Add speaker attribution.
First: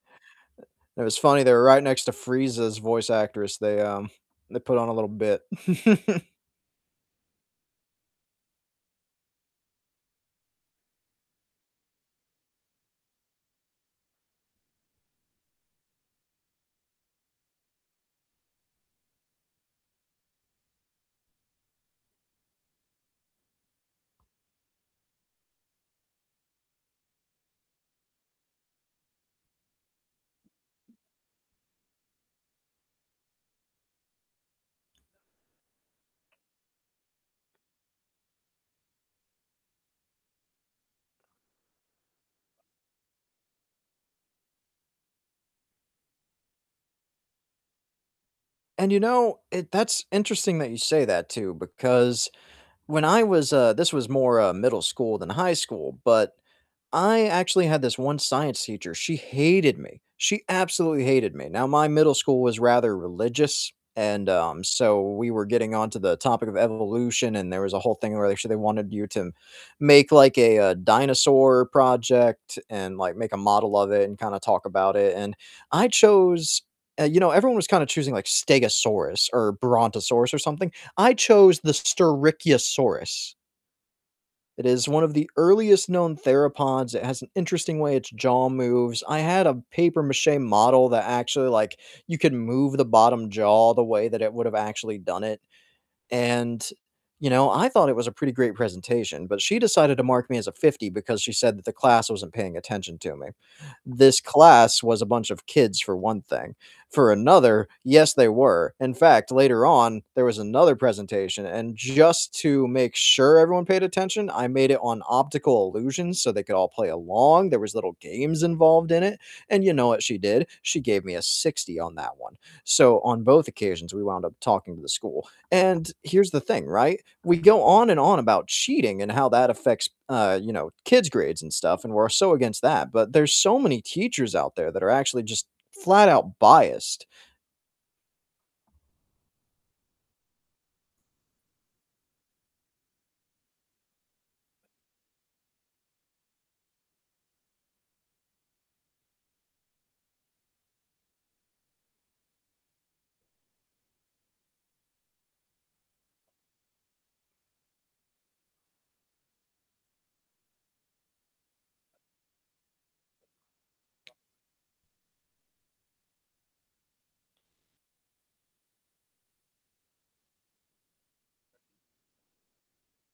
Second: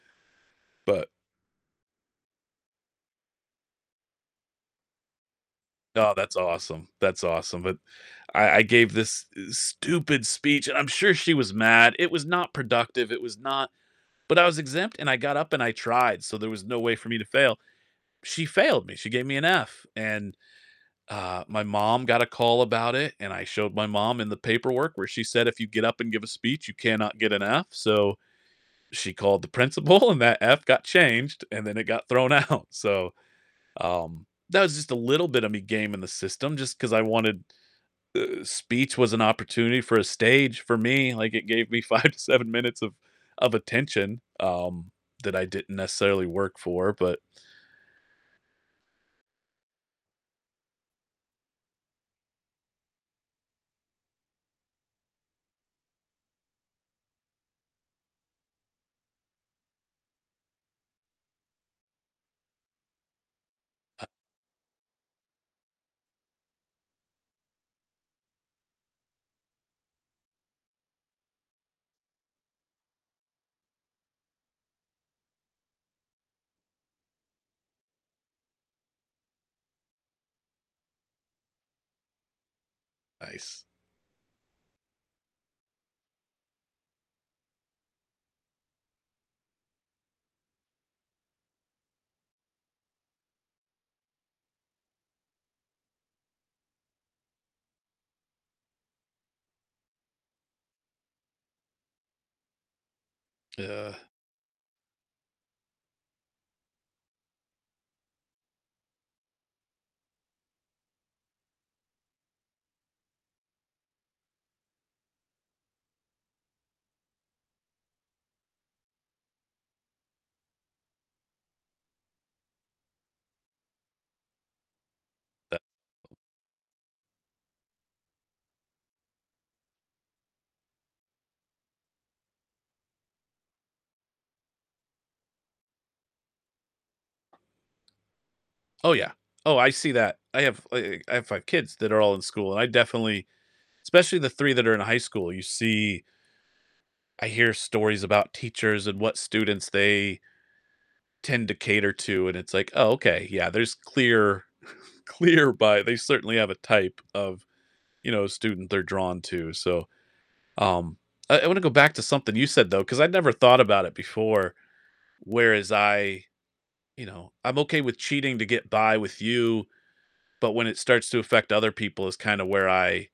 Speaker 1: Eh, it
Speaker 2: But
Speaker 1: was funny, they were right next to Frieza's voice actress, they, um they put on a little bit.
Speaker 2: Oh, that's awesome, that's awesome, but I I gave this, uh, stupid speech, and I'm sure she was mad, it was not productive; it was not but I was exempt, and I got up and I tried, so, there was no way for me to fail. She failed me, she gave me an F, and, uh, my mom got a call about it, and I showed my mom in the paperwork where she said if you get up and give a speech you cannot get an F so, she called the principal, and that F got changed, and then it got thrown out so, um, that was just a little bit of me gaming the system, just 'cause I wanted uh, speech was an opportunity for a stage for me, like, it gave me 5 to 7 minutes of of attention, um, that I didn't necessarily work for, but
Speaker 1: And you know, it that's interesting that you say that too because when I was, uh this was more, uh, middle school than high school, but I actually had this one science teacher, she hated me, she absolutely hated me, now, my middle school was rather religious
Speaker 2: Ah
Speaker 1: and, um, so, we were getting onto the topic of evolution and there was a whole thing where they actually wanted you to make like a, uh, dinosaur project and, like, make a model of it and kinda talk about it, and I chose uh, you know, everyone was kinda choosing like Stegosaurus or Brontosaurus or something, I chose the Styracosaurus.
Speaker 2: Nice.
Speaker 1: It is one of the earliest known theropods, it has an interesting way its jaw moves, I had a papier-mâché model that actually, like you could move the bottom jaw the way that it would've actually done it, and, you know, I thought it was a pretty great presentation, but she decided to mark me as a 50 because she said that the class wasn't paying attention to me.
Speaker 2: Yeah.
Speaker 1: This class was a bunch of kids for one thing, for another yes, they were, in fact, later on there was another presentation and just to make sure everyone paid attention, I made it on optical illusions so they could all play along, there was little games involved in it, and you know what she did? She gave me a 60 on that one. So, on both occasions we wound up talking to the school,
Speaker 2: Uh
Speaker 1: and here's the thing, right? We go on and on about cheating and how that affects, uh, you know, kids' grades and stuff, and we're so against that, but there's so many teachers out there that are actually just flat out biased.
Speaker 2: Oh, yeah, oh, I see that, I have, uh I have 5 kids that are all in school, and I definitely especially the 3 that are in high school, you see I hear stories about teachers and what students they tend to cater to, and it's like, "Oh, okay, yeah, there's clear clear bi" they certainly have a type of, you know, student they're drawn to, so, um, I I wanna go back to something you said though, 'cause I'd never thought about it before, whereas I you know, I'm okay with cheating to get by with you, but when it starts to affect other people is kinda where I